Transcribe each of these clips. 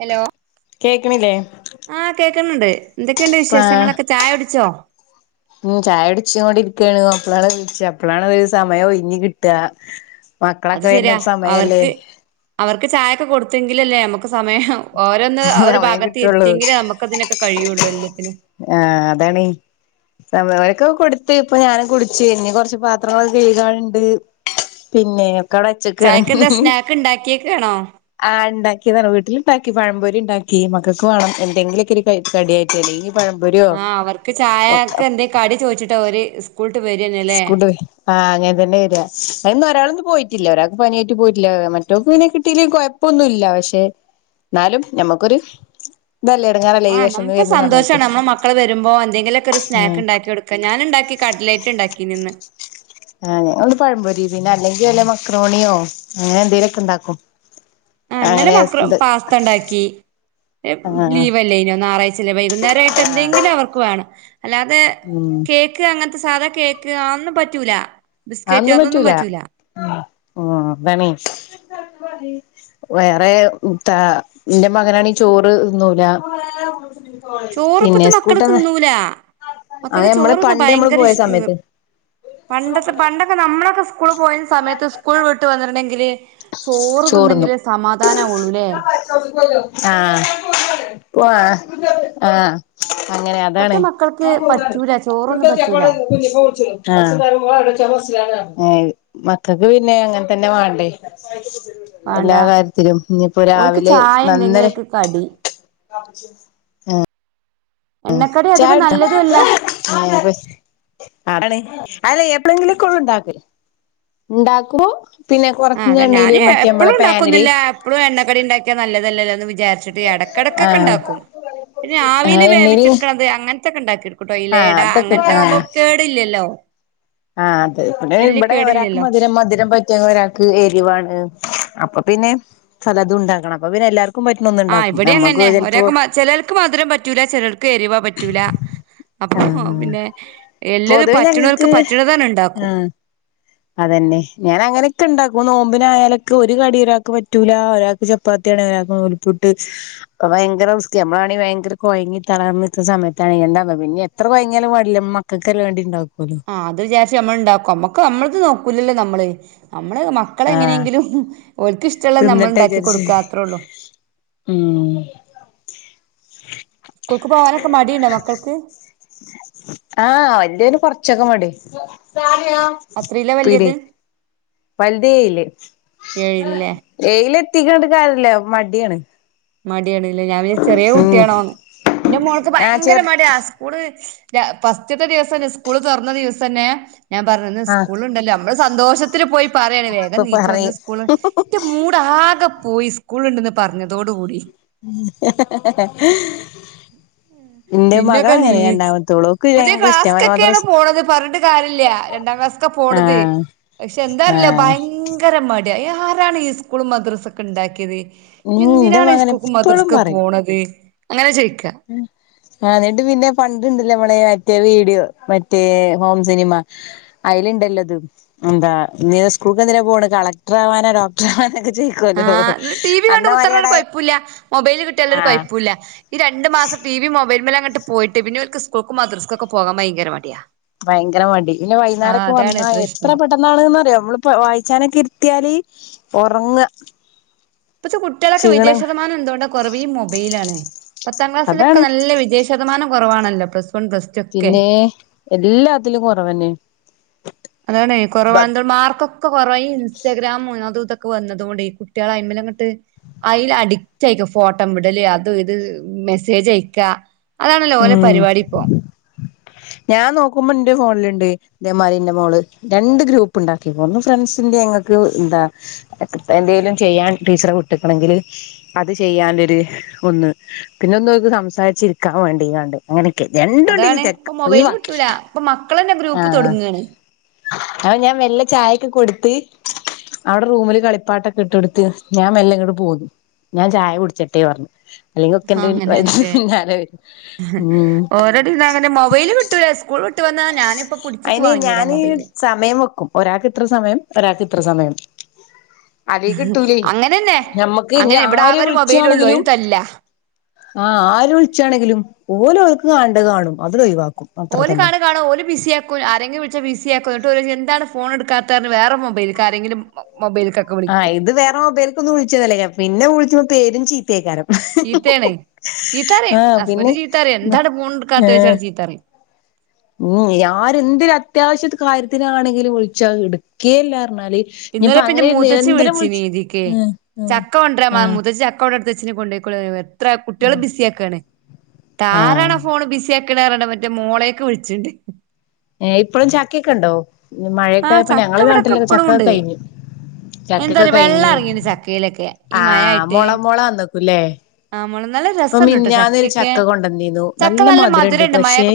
Hello കേക്കണില്ലേ ആഹ് കേക്കുന്നുണ്ട് എന്തൊക്കെയുണ്ട് പ്പാ വിശേഷങ്ങളൊക്കെ ചായ കുടിച്ചോ ഉം ചായകുടിച്ചോണ്ടിരിക്ക അപ്പളാണ് വിളിച്ച അപ്പളാണ് സമയം ഒഴിഞ്ഞികിട്ട അത് മക്കളൊക്കെ വരുന്ന സമയല്ലേ മുക്ക് ചായൊക്കെ കൊടുത്തെങ്കിലല്ലേ നമുക്ക് സമയാവോ ഓരൊന്ന് ഒരു സമയം ഭാഗത്ത് കിട്ടുള്ളൂ ഇരുതിയെങ്കിലേ നമുക്കതിനൊക്കെ കഴിയുള്ളൂ എല്ലാത്തിനും. ആഹ് അതാണേയ് [unintelligible] ക്ക കൊടുത്ത് ഇപ്പൊ ഞാനും കുടിച്ചു ഇഞ്ഞപ്പോ കൊറച്ച് പാത്രങ്ങളൊക്കെ കഴുകാനണ്ട് പിന്നെ ക് ടെ വച്ചക്കാണ് ചായക്ക് ഹ് എന്താ ഹും. സ്നാക്ക് ഉണ്ടാക്കിയേക്കാണോ ആ ഉണ്ടാക്കിതാണ് വീട്ടില് ഉണ്ടാക്കി പഴമ്പൊരി ണ്ടാക്കി മക്കൾക്ക് വാണം എന്തെങ്കിലൊക്കെ ഒരു കടിയായിട്ടാടീ ആഹ് അവർക്ക് ചായക്കെ എന്തേ കടി ചോദിച്ചിട്ടെ ഓര് സ് [unintelligible] ആഹ് അങ്ങന് തന്നെ വരാ ന്ന് ഒരാളൊന്നും പോയിട്ടില്ല ഒരാൾക്ക് പനിയായിട്ട് പോയിട്ടില്ല മറ്റോക്ക് പിന്നെ കിട്ടീലെങ്കിലും കൊയപ്പൊന്നില്ല പക്ഷെ എന്നാലും ഞമ്മക്കൊരു ഇതല്ലേ എടങ്ങേറല്ലേ ഈ ആഹ് വെശന്ന് നമുക്ക് വരുന്ന സമയത്ത് സന്തോഷാണ് നമ്മൾ മക്കൾ വരുമ്പോ എന്തെങ്കിലൊക്കെ ഒരു ആഹ് സ്നാക്ക് ണ്ടാക്കി കൊടുക്ക ആ ഞാന്ണ്ടാക്കി കടലറ്റ് റ്റ് ണ്ടാക്കിനിം ഇന്ന് ആഹ് ഞങ്ങളിന്ന് പയംപൊരി പിന്നെ അല്ലെങ്കി വല്ല മക്രോണിയോ അങ്ങനെ എന്തെലുമൊക്കെ ഇണ്ടാക്കും. ആ ന്നലെ അങ്ങനെ മക്രോ ഇത് പാസ്ത ണ്ടാക്കി ആഹ് ആഹ് ലീവല്ലായ്‌നോ ഞായറാഴ്ചല്ലേ വൈകുന്നേരായിട്ട് എന്തെങ്കിലൊന്നു അവർക്ക് വേണം അല്ലാതെ ഉം കേക്ക് അങ്ങനത്തെ സാധാ കേക്ക് അതൊന്നും പറ്റൂല അതൊന്നും പറ്റൂല ഉം [unintelligible] വേറെ താ ഇന്റെ മകനാണീ ചോറ് തിന്നൂല്ല [inaudible] പിന്നെ ചോറിപ്പത്തെ മക്കള് സ്കൂട്ടന്ന തിന്നൂല ആ മക്കൾക്ക് മ്മള ചോറ് പണ്ട് നമ്മള് ഭയങ്കര പോയ സമയത്ത് പണ്ടത്തെ പണ്ടൊക്കെ നമ്മളൊക്കെ സ്കൂള് പോയിനെ സമയത്ത് സ്കൂൾ വിട്ട് വന്നിട്ടണ്ടെങ്കിൽ ചോറ് ചോറ്ന്നും തിന്നെങ്കിലേ സമാധാനവൊള്ളൂല്ലേ? ആഹ് പോ ആഹ് അങ്ങനെ ഇപ്പത്തെ അതാണ് മക്കൾക്ക് ആ പറ്റൂല ചോറൊന്നും പറ്റൂല ഏ മക്കൾക്ക് പിന്നെ അങ്ങനെ തന്നെ വാണ്ടേ വേണ്ട എല്ലാ കാര്യത്തിലും ഇനിയിപ്പോ ഓർക്ക് രാവിലെ ചായ എന്തെങ്കിലുമൊക്കെ കടി [unintelligible] [inaudible] ഉം എണ്ണക്കടി അധികം ചായുടിച്ചോ നല്ലതും അല്ല [unintelligible] അല്ല എപ്പളെങ്കിലൊക്കോള്ളുണ്ടാക്കൽ ണ്ടാക്കുമ്പോ ആഹ് അതാ ഞാൻ എപ്പഴും ണ്ടാക്കുന്നില്ല എപ്പോഴും എണ്ണക്കടി ണ്ടാക്കിയ നല്ലതല്ലല്ലോന്ന് വിചാരിച്ച എടക്കിടക്കൊക്കെ ആഹ് ണ്ടാക്കും പിന്നെ ആവിൽ ആഹ് എണ്ണീല് വേവിച്ചെടുക്കണത് അങ്ങനത്തൊക്കെ ണ്ടാക്കും ട്ടോ ആഹ് ഇലെട അതൊക്കെ അങ്ങനത്തെ ആഹ് ആകുമ്പോ കേടില്ലല്ലോ ആഹ് അതെ പിന്നെ വല്യ ഇവിടെ ഇവിടെ ഒരാൾക്ക് കേടില്ലല്ലോ മധുരം മധുരം പറ്റ റ്റ ഒരാൾക്ക് എരിവാണ് അപ്പൊ പിന്നെ പലതുണ്ടാക്കണം അപ്പൊ പിന്നെ എല്ലാവർക്കും ആഹ് ഇവിടെ അങ്ങനെന്നെ ഒരാൾക്ക് ചെലേൽക്ക് മാധുരം പറ്റൂല ചേലോൽക്ക് എരിവ പറ്റൂല അപ്പൊ ആഹ് പിന്നെ എല്ലരും പൊതുവെ ഞങ്ങക്ക് പറ്റനോല്ക്ക് പറ്റണത് അങ്ങട്ട് ണ്ടാക്കും ആഹ് അതന്നെ ഞാൻ അങ്ങനെയൊക്കെ ഉണ്ടാക്കും നോമ്പിനായയാലൊക്കെ ഒരു കടിിയ ഒരാൾക്ക് പറ്റൂല ഒരാക്ക് ചപ്പാത്തി- നൂൽപ്പുട്ട് ഭയങ്കര വൃത്തി നമ്മളാണെങ്ക ഭയങ്കര കുഴങ്ങി തളർന്ന നിൽുന്ന സമയത്താണ്. ന്താന്നോ പിന്നെത്രെ കോയങ്ങിയാലും വേണ്ടില്ല മക്കൾക്കല്ലേ വേണ്ടിട്ട്- ആഹ് അത് വിചാരിച്ച നമ്മള ഇണ്ടാക്കും നമ്മക്ക് നമ്മളത് നോക്കൂലല്ലോ നമ്മൾ. നമ്മള് മക്കള ആഹ് എങ്ങനെയെങ്കിലും- ഓല്ക്ക് ഇഷ്ട്ടല്ലത് ഞമ്മൾ തിന്നട്ടെ ഇണ്ടാക്കി വിചാരിച്ച് കൊടുക്ക അത്രോളു. ഉം സ്കൂൾക്ക് പോവാനക്കെ മടിണ്ടോ മക്കൾക്ക്? ആഹ വല്ല്യോൻ കൊറച്ചൊക്കെ മടി അത്രീലാ പിടി- വല്യത് വലതേയിൽ ഏഴിലല്ലേ ഏയിലെത്തിക്ക്ണ് ന്ന് പറഞ്ഞിട്ട് കാര്യല്ല മടിയാണ്. മടിയാണ് ലെ ഞാൻ വിചാരിച്ചു ചെറിയ ഉം കുട്ടിയാണോ ന്ന് ന്റെ മോൾക്ക് ആഹ് ഭയങ്കര ചെർ മടിയ സ്കൂൾ- ഫാസ്റ്റത്തെ ദിവസം തന്നെ സ്കൂൾ തുറന്ന ദിവസം തന്നെ ഞാൻ പറഞ്ഞു ഇന്ന് ആഹ് സ്കൂൾ ണ്ടല്ലോ- സന്തോഷത്തിൽ പോയി പറയാണ് ഇപ്പൊ വേഗം നീച്ചോ പറയ് ന്ന് സ്കൂൾ എന്റെ മൂടാകെ പോയി. സ്കൂൾ ണ്ട് ന്ന് പറഞ്ഞതോട് കൂടി- [unintelligible] ഇന്റെ പിന്നൊക്കെ മകളങ്ങനെ നീച് രണ്ടാമത്തോള് ഓക്ക് പുതിയ ഭയങ്കര ഇഷ്ട ക്ലാസ്സ്‌ ക്കൊക്കെണ് മദ്രസ് പോകണത് പറഞ്ഞിട്ട് കാര്യല്ല. രണ്ടാം ക്ലാസ്സക്കെ പോണത് ആഹ് പക്ഷെ എന്താറില്ല ആഹ് ഭയങ്കര മടി. ആരാണ് ഈ സ്കൂൾ മദ്രസ ഒക്കെ ഇണ്ടാക്കിയത്? ഉം ഇന്റെ എന്തിനാണ് ഈ മകന് എപ്പളും സ്കൂൾക്കുംമദ്രസക്ക് പറയും പോണത് അങ്ങനെ ചോയ്- ആ ന്നിട്ട് പിന്നെ പണ്ട്ണ്ടല്ലോ നമ്മള മറ്റേ വീഡിയോ മറ്റേ ഹോം സിനിമ അതിലുണ്ടല്ലോതും എന്താ എന്തിനാ സ്കൂൾക്ക് എന്തിനാ പോണ് കളക്ടർ ആവാന ഡോക്ടർ ആവാനാ ആഹ് ടീവി കണ്ട് കുത്താർന്ന ഒരു കൊയപ്പോല്ലാ മൊബൈൽ കിട്ടിയാലൊരു ആഹ് കൊയപ്പുല്ല ഈ രണ്ട് രണ്ട് മാസം ടി വി മൊബൈൽമലങ്ങാട്ട് പോയിട്ട് പിന്നോല്ക്ക് സ്കൂൾക്കും മദ്രസ്സക്കും ഒക്കെ പോവാൻ മടിയ ഭയങ്കര മടി പിന്നെ വൈന്നരൊക്ക വന്നാ എത്ര പ്രശ്നം പെട്ടെന്നാണ്ന്ന്റിയോ നമ്മളി വായിച്ചാനൊക്കെ ഇരുത്തിയാല് ഒറങ്ങാ പത്ത കുട്ട്യാളെക്കെ വിജയശത്തമനൊക്കെ ന്താ കൊറവ് ഈ മൊബൈലാണ് പത്താം ക്ലാസ്സിലൊക്കെ അതാണ് നല്ല വിജയശതമാനം കുറവാണല്ലോ പിന്നേ എല്ലാത്തിലും കുറവന്നെ. അതാണ് കുറവാണന്തോ മാർക്കൊക്കെ കുറവായി ഈ ഇൻസ്റ്റാഗ്രാാം അത അതൊക്കെ- വന്നതുകൊണ്ട് കുട്ട്യാൾ അയിമ്മലങ്ങട്ട്. അതിൽ അഡിക്റ്റ് അയക്ക ഫോട്ടോ വിടല് അതും ഇത് മെസ്സേജ് അയക്കാ. അതാണല്ലോ മ് ഓലെ പരിപാടി ഇപ്പോ ഞാൻ നോക്കുമ്പോ എന്റെ ഫോണിലിണ്ട്. ഇതേ മാരി ഇന്റെ മോള് രണ്ട് ഗ്രൂപ്പ് ഉണ്ടാക്കിപ്പോ ഒന്ന് ഫ്രണ്ട്സിന്റെ ഞങ്ങൾക്ക് എന്താ ന്തേലും ചെയ്യാൻ ടീച്ചർ വീട്ടിക്കനെങ്കിൽ അത് ചെയ്യണ്ല്ലൊരു ഒന്ന് പിന്നെ ഒന്ന് സംസാരിച്ചിരിക്കാൻ വേണ്ടിയകാണ്ട് അങ്ങനെ രണ്ടും അതാണ് ഡിലീറ്റ് ആക്കി ഇപ്പൊ മൊബൈല് ഒഴിവാക്കി കിട്ടൂല ഇപ്പൊ മക്കളന്നെ ആ ഗ്രൂപ്പ് തൊടങ്ങാണ് അ ഞാൻ വെല്ല ചായക്കെ കൊടുത്ത് അവിടെ റൂമില് കളിപ്പാട്ടൊക്കെ ഇട്ടൊട്ത്ത് ഞാൻ മെല്ലെ ഇങ്ങോട്ട് പോന്നു. ഞാൻ ചായ കുടിച്ചിട്ടേ പറഞ്ഞു അല്ലെങ്കിൽ ഒക്കെന്റെന്നെ പിന്നാലെ വരും. ഉം ഓരോടെന്ന് അങ്ങനെ മൊബൈല് വിട്ടൂല സ്കൂൾ വിട്ട് വന്നാ ഞാനിപ്പ പിടിച്ചച്ച് അയിന് വാങ്ങിയതാ ഞാന് മൊബൈല് സമയം വെക്കും ഒരാൾക്ക് ഇത്ര സമയം ഒരാൾക്ക് ഇത്ര സമയം അതേ കിട്ടൂലേ അങ്ങനെന്നെ ഞമ്മക്ക് ഇനി അങ്ങനെ ഇവിടെ ആര് ആകെ ഒരു മൊബൈല് ഉള്ളൂ വൂളിച്ചാണെങ്കിലും അയിന് തല്ലാ ആഹ് ആര് വൂളിച്ചാണെങ്കിലും ഓല് ഓല്ക്ക് കാണണ്ടത് കാണും. അത് കൈവ ഓലി കാണ കാണോ ഓല് ബിസിയാക്കും ആരെങ്കിലും വിളിച്ചാ ബിസിയ ആക്കും എന്നട്ട് ഒരു എന്താണ് ഫോൺ എടുക്കാത്തവ വേറെ മൊബൈലക്ക് ആരെങ്കിലും മൊബൈല്ക്കൊക്കെ ആഹ് വിളിക്കും ഇത് വേറെ മൊബൈൽ ക്കൊന്നും വിളിച്ചാല്ലയ്ക്കരിം പിന്നെ വൂളിച്ചുമ്പോ പെരും ചീത്തയ്ക്കാരം ചീത്തേണ് ചീത്തറിം ആഹ് പിന്നെ ഹസ്ബൻഡ് ചീത്തറിം എന്താണ് ഫോണ് ടക്കാത്തത് ന്ന് പറഞ് ചീത്ത പറനി ഊ യാര് എന്ത് അത്യാവശ്യ കാര്യത്തിന് കാര്യത്തിനാണെങ്കിലും വിളിച്ച എടക്കെല്ല ഇന്നലെ പിന്നെ മൂത്തച്ചി വിളിച്ചീനി വിളിച്ചു ഇതിക്ക് ആഹ് ആഹ് ചക്ക കോണ്ട്ര പറഞ് ആഹ് മൂത്തച്ചി ചക്ക ഔടെ ച്ഛ കൊണ്ടോയി എത്ര ആഹ് കുട്ടികളും ബിസ ആാക്കാണ് താരാണ ആഹ് ഫോൺ ബിസ ിണറണ്ട മറ്റേ മോളെയൊക്കെ വിളിച്ചിണ്ട് ഏ ഇപ്പോഴും ചക്കയൊക്കെ ഉണ്ടോ മഴയൊക്കെ ആഹ് ആയപ്പോ ചക്ക ഞങ്ങള ഇവിടൊക്കെ നാട്ടിലൊക്കെ ഇപ്പളും ചക്കൊക്കെ ഉണ്ട് കഴിഞ്ഞു ചക്കക്കെ എന്താറിയോ വെള്ളം കഴിഞ്ഞ് എറങ്ങീണ് ചക്കയിലൊക്കെ ഈ മഴ ആഹ ആയിട്ട് മുള മുള വന്നക്കൂല്ലേ ആഹ് മോളെ നല്ല ഇപ്പൊ രസണ്ട് ട്ടോ മിന്നന്നൊരു ചക്കയൊക്കെ ചക്ക കൊണ്ടുവന്നീന്നു ചക്ക നല്ല മധുര ഉണ്ട് പക്ഷേ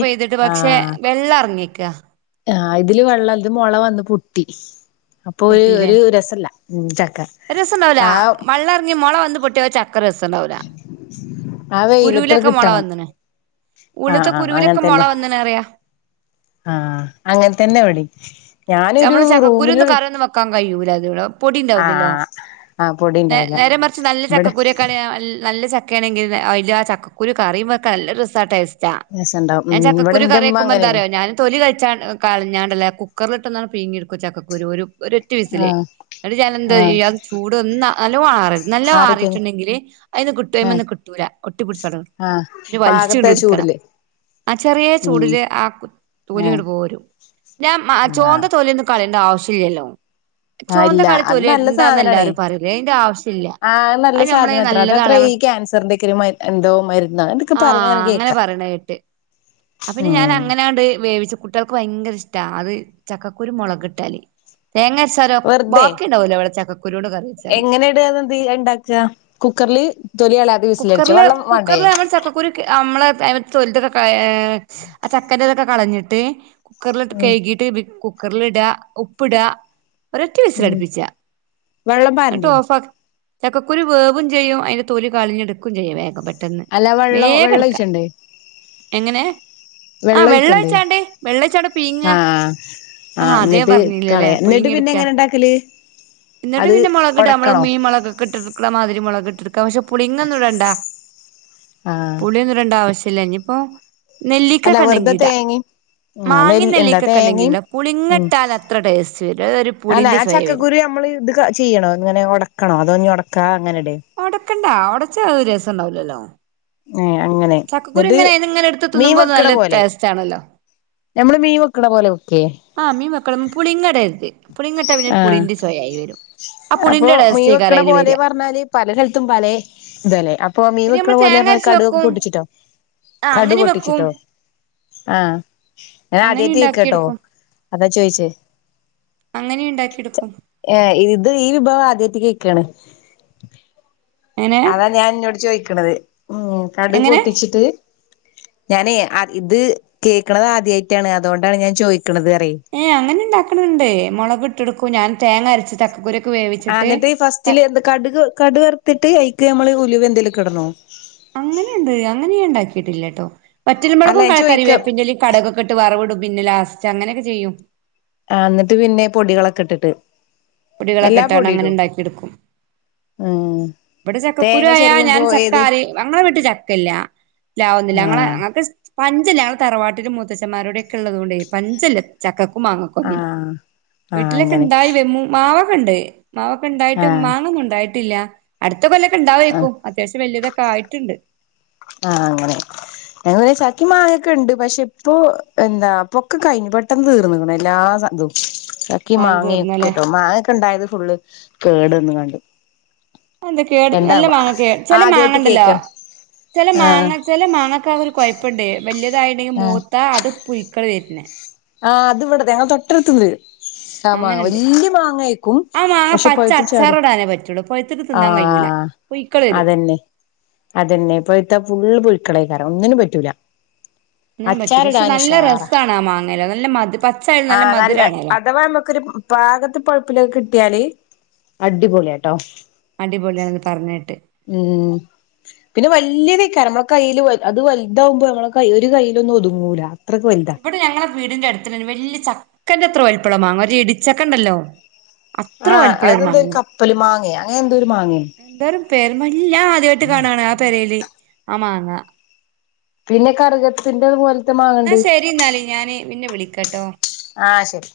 ആഹ വെള്ള ഇറങ്ങിക്ക ആഹ് ഇതില് വെള്ളത് മുള വന്ന് പൊട്ടി അപ്പൊ ഒരു ഒരു രസല്ല രസംണ്ടാവല ആഹ് വെള്ള ഇറങ്ങി മുള വന്ന പൊട്ടിയ ചക്കര രസംുണ്ടാവല ആ വെയില എത്ര കിട്ടണം ആഹ ഉള്ള്ത്തെ ആഹ് അങ്ങനെ കുരുവിലൊക്കെ മൊള തന്നെ വന്ന്ണ് പറയാ ആഹ അങ്ങനെ തന്നെ എവിടെ ചമ്മള ച കുരു ഒന്ന് കറൊന്നും വെക്കാൻ കഴിയൂല അതടെ പൊടണ്ടാവില്ലല്ലോ ആഹ് ആഹ് പൊടി ഉണ്ടാവില്ല ചരമറിച്ച് നല്ല ചക്ക ഇവിടെ കുരക്കളിയ നല്ല ചക്കയാണെങ്കിൽ അതില് ആ ചക്കുരു കറുമ്പൾൊക്കെ നല്ല രസമാണ് ടേസ്റ്റ് രസണ്ടാവും ഞാൻ ഉം ഇവിടെ ചക്കുരു എന്റെ ഉമ്മ കറിക്കുമ്പോ അങ്ങനെയാണ് എന്താറിയോ ഞാൻ തൊല കഴിച്ച കളഞ്ഞാണ്ടല്ലേ കുക്കറിൽ പട്ട പീങ്ങി എടുക്കോ ചക്കൂരു ഒരു ഒറ്റ വയസിലേ ആഹ് എന്നല ആഹ് എന്താ്യ ചൂട് ഒന്ന നല്ല വറ നല്ല ആറിക്കഴിഞ്ഞ് ആറിയിട്ടുണ്ടെങ്കില് അതിന്ന് കിട്ടു ആഹ് അ്മന്ന് കിട്ട ഒട്ടിപ്പടിച്ചട ആഹ് വലിച്ച കൊണ്ട് പാകത്തെ എടുക്കണം ചൂടില് ആ ചെറിയ ഉം ചൂടിില് ആ ആഹ് തോലിടു പോരും ഞാൻ ആഹ് ചോന്ത തോല്യൊന്നും കളിയണ്ട ആവശ്യമില്ലല്ലോ ആഹ് മോന്ത ഇല്ല തൊലി അത് നല്ല തൊലിണ്ടാന്ന് സാധനാണേ എല്ലാരും പറയൂ അതിന്റെ ആവശ്യല്ല അത് നമ്മളെ നല്ലതാള കാൻസറിന്റെ ഒക്ക എന്തോ മരുന്ന് ഇതൊക്കെ പറഞ്ഞൻ കേക്കാ അപ്പന്ന ഞൻ അങ്ങനെയണ്ട് വേവിച്ചു കുട്ട്യാൾക്ക് ഭയങ്കര ഇഷ്ടം അത് ചക്കക്കുരു മുളക് ഇിട്ടാലേ തേങ്ങ ര്ച്ചിലോ വെറുതെ ബാക്കി ഉണ്ടാവൂലോ ഇവിടെ ചക്ക എങ്ങനെ ഇടെ ഉണ്ടാക്കുക കുക്കറില് തൊലി കളയാതെ വിസിലടിച്ച വെള്ളം വേണ്ടേ നമ്മള് ചക്കക്കുരു നമ്മള് മത്ത് തൊലിതൊക്കെ ആ ചക്കൻതൊക്കെ കളഞ്ഞിട്ട് കുക്കറിലിട്ട് ഉം കഴുകിയിട്ട് കുക്കറിലിടാ ഉപ്പ്ടാ ഒരൊറ്റ ഉം വിസൽടുപ്പിച്ചാ വെള്ളം എന്നിട്ട് പാരണ്ടേ ഓഫാക്കി ചക്കൂരു വേവുംയും ചെയ്യും അതിന്റെ തൊല കളിഞ്ഞടുക്കും ചെയ്യ വേഗംപ്പെട്ട് ട്ടെന്ന് അല്ല വെള്ളം വേഗം വെള്ളം എടുക്ക ഒഴിച്ചണ്ടേ എങ്ങനെ ആ വെള്ളം വെള്ള ഒഴിക്കണ്ടേ വെച്ചാണ്ടേ വെള്ള വച്ചാണ്ട് പീങ്ങ ആഹ് ആ ആഹ് അതേ എന്നിട്ട് പറഞ്ഞില്ലല്ലേ കളയാ എന്നിട്ട് പുഴുങ്ങി പിന്നെ എടുക്ക എങ്ങനെ ഇണ്ടാക്കല് എന്നിട്ട് അത് പിന്നെ മുളക് ഇട നമ്മള് ഒടക്കണോ മീൻ മുളകൊക്കെ ഇട്ട മാതിരിളക് ഇട്ടി പക്ഷെ പുളിങ്ങൊന്നും ഇടണ്ട ആഹ് പുളിയൊന്നും ഇടണ്ട ആവശ്യ ഇല്ല ഇനിയിപ്പോ അല്ല വെറുതെ നെല്ലിക്കക്കെണ്ടങ്കി ഇടാ തേങ്ങയും ആഹ് മാങ്ങി നെല്ല് എന്താ നെല്ലിക്ക ണ്ടെങ്കിൽ തേങ്ങയും ഉം പുളിങ്ങിട്ടാൽ അത്ര ടേസ്റ്റ് വരും ഒരു അല്ല പുളിന്റെ ആ ചൊയ വരും ചക്കക്കുരു നമ്മള് ഇത് ചെയ്യണോ ഇങ്ങനെ ഒടക്കണോ അതോഞ്ഞി ഒടക്കാതെ അങ്ങനെടേ ഒടക്കണ്ടാ ഒടച്ചാ രസം ഉണ്ടാവലല്ലോ ഏഹ് അങ്ങനെ ചക്കക്കുരു എന്നിട്ട് ഇങ്ങനെ ഇങ്ങനെ എടുത്ത് മീൻ തിന്നുമ്പോ വെക്കണ നല്ല പോലെ ടേസ്റ്റ് ആണല്ലോ നമ്മള് മീൻ വെക്കണ പോലെ വെക്കേ ആ മീ മക്കളും പുളിങ്ങ ഇടരുത് പുളിങ്ങട്ടാ പിന്നെ ആഹ് പുളിന്റെ ചൊയായി വരും ആ അപ്പൊ പുളിന്റെ മീൻ ടേസ്റ്റേക്കാര വെക്കണ അ യ്ൽ പോലെ വരിക പറഞ്ഞാല് പല സ്ലത്തും പലേ ഇതല്ലേ അപ്പൊ മീ പിന്നെ വെക്കണ നമ്മള് പോലെ തേങ്ങ അരച്ച് കടുവൊക്കെ വെക്കും പൊട്ടിച്ചിട്ടോ ആഹ് കടു അങ്ങനെ വെക്കും പൊട്ടിച്ചിട്ടോ ആഹ് ഞൻ അങ്ങനെ ആദ്യായിട്ടേക്കട്ടോ ഉണ്ടാക്കിയെടുക്കും അത് ചോയ്ച്ച അങ്ങനെ ഉണ്ടാക്കിയെടുക്കും ഇത് ഈ വിഭവം കേക്കാണ് എങ്ങനെ അതാ ഞാൻ അന്നോട് ചോദിക്കണത് ഉം കടു എങ്ങനെ പൊട്ടിച്ചിട്ട് ഞാനേ ഇത് കേൾക്കണത് ആദ്യായിട്ടാണ് അതുകൊണ്ടാണ് ഞാൻ ചോദിക്കുന്നത് ഏ അങ്ങനെ ഉണ്ടാക്കണണ്ട് മുളക് ഇട്ടെടുക്കും ഞാൻ തേങ്ങ അരച്ച് ചക്കക്കുരു ആ എന്നിട്ട് ഫസ്റ്റില് എന്താ കടു കടു വറത്തിട്ട് ഐക്ക് നമ്മള് ഉലുവ് എന്തേലും ഇടണോ അങ്ങനെയുണ്ട് അങ്ങനെയ ഉണ്ടാക്കിട്ടില്ല ട്ടോ വറ്റല് അല്ല മൊളകും ഞാൻ ചോയിക്കാം കരിവേപ്പിന്റെലയും കടകൊക്കെട്ട് വറവവിടും പിന്നെ ലാസ്‌റ്റ് അങ്ങനൊക്കെ ചെയ്യും ആ എന്നിട്ട് പിന്നെ പൊടികളൊക്കെ ഇട്ടിട്ട് പൊടികളൊക്കെ എല്ലാ ഇട്ടാണ്ട് പൊടിയും അങ്ങനെ ഇടോ ഉണ്ടാക്കി എടുക്കും ഉം ഇവിടെ ചക്ക കുുരു തേങ്ങ ആയാ ഞാൻ ചെരുവുമ്പോ ഏത് ചക്കാറി ഞങ്ങളെ വിട്ട് ചക്ക ഇല്ല ഇല്ലാവുന്നില്ല ആ ങ്ങെ ങ്ങക്ക് പഞ്ചല്ല ഞങ്ങളെ തറവാട്ടിലും മൂത്തച്ഛമാരോടെയ ഒക്കെ ഉള്ളതുകൊണ്ട് പഞ്ചല്ല ചക്ക ആ മാങ്ങക്കുന്നു ആ വീട്ടിലൊക്കെ അങ്ങനെ ഉണ്ടായി വ മാവ മാണ്ട് മാവക്ക ഉണ്ടായിട്ട് ആ മാങ്ങൊന്നും ഉണ്ടായിട്ടില്ല അടുത്ത കൊല്ലൊക്കെ ആ ഉണ്ടാവേക്കും അത്യാവശ്യം വല്ല്യതക്കെ ആയിട്ടുണ്ട് ആഹ് അങ്ങനെ ഞങ്ങക്ക് ചക്കി മാങ്ങൊക്കെ ഉണ്ട് പക്ഷെ ഇപ്പോ എന്താ പൊക്കെ കഴിഞ്ഞു പെട്ടെന്ന് തീർന്നണം എല്ലാം [unintelligible] ചക്കി കാലം തീർന്നല്ലേ മാങ്ങൊക്കെട്ടോ മാങ്ങൊക്കെ ഇണ്ടായത് ഫുള്ള് കേടന്ന് കണ്ട് എന്ത കേട് നല്ല എന്താവ മാങ്ങ കേട് ചെല ആദ്യായിട്ട് മാങ്ങണ്ടല്ലോ കേക്കാണ് ചെല ആഹ് മാങ്ങ ചെല മാങ്ങക്കര് കുഴപ്പുണ്ട് വല്ല്യതായിട്ടണ്ടെങ്കിൽ ആഹ് മൂത്താ അത്ഴിക്കും ക്കള് വരണ് ആഹ് അത് ഇവിടെത്തെ ഞാൻ തൊട്ടടുത്തര് ആഹ് മാങ്ങ അങ്ങനെണ്ട് വല്യ മാങ്ങ ആക്കും ആ മാങ്ങ പക്ഷെ പച്ച പഴത്ത ചാടെ അച്ചാറിടാനേ പറ്റുള്ളൂ പഴുത്തിട്ട് തിന്നാൻ കഴിയൂല ആഹ് പുഴുക്കള് വരും അത് തന്നെ ഇപ്പഴത്തെ ഫുള്ള് പുഴക്കളേക്കറ ഒന്നിനും പറ്റൂല തിന്നാൻ പറ്റൂല പക്ഷെ നല്ല അച്ചാറിടാനുഷാറാ രസാണ് ആ മാങ്ങേല് നല്ല മധു പച്ചായാലും ആ നല്ല മധുരാണല്ലോ അഥവാ നമുക്കൊരു പാകത്ത് പഴപ്പിലൊക്കെ കിട്ടിയാല് അടിപൊളിയാട്ടോ അടിപൊളിയാണെന്ന് പറഞ്ഞേട്ട് ഉ പിന്നെ വലിയത് നമ്മുടെ കയ്യിയില് അത് വലുതാവുമ്പോ നമ്മള ഒരു കയ്യില ഒന്നും ഒതുങ്ങൂല അത്രക്ക് വലുതാ ഇവിടെ ഞങ്ങളെ വീടിന്റെ അടുത്തി വ ചക്കന്റെ അത്ര വലിപ്പമുള്ള മാങ്ങ ഒരു ഇടിച്ചക്ക ഉണ്ടല്ലോ അത്ര ആ വലിപ്പള്ള അതെന്തോ ഒരു മാങ്ങ കപ്പല് മാങ്ങ അങ്ങനെ എന്തോ ഒരു മാങ്ങ വല്ല ആദ്യമായിട്ട് കാണാണ് ആ പെരയില് ആ മാങ്ങ പിന്നെ കറുകത്തിറതുപലെ എന്നാ ശരി എന്നാലി ഞാന് പിന്നെ വിളിക്കട്ടോ ആ ശരി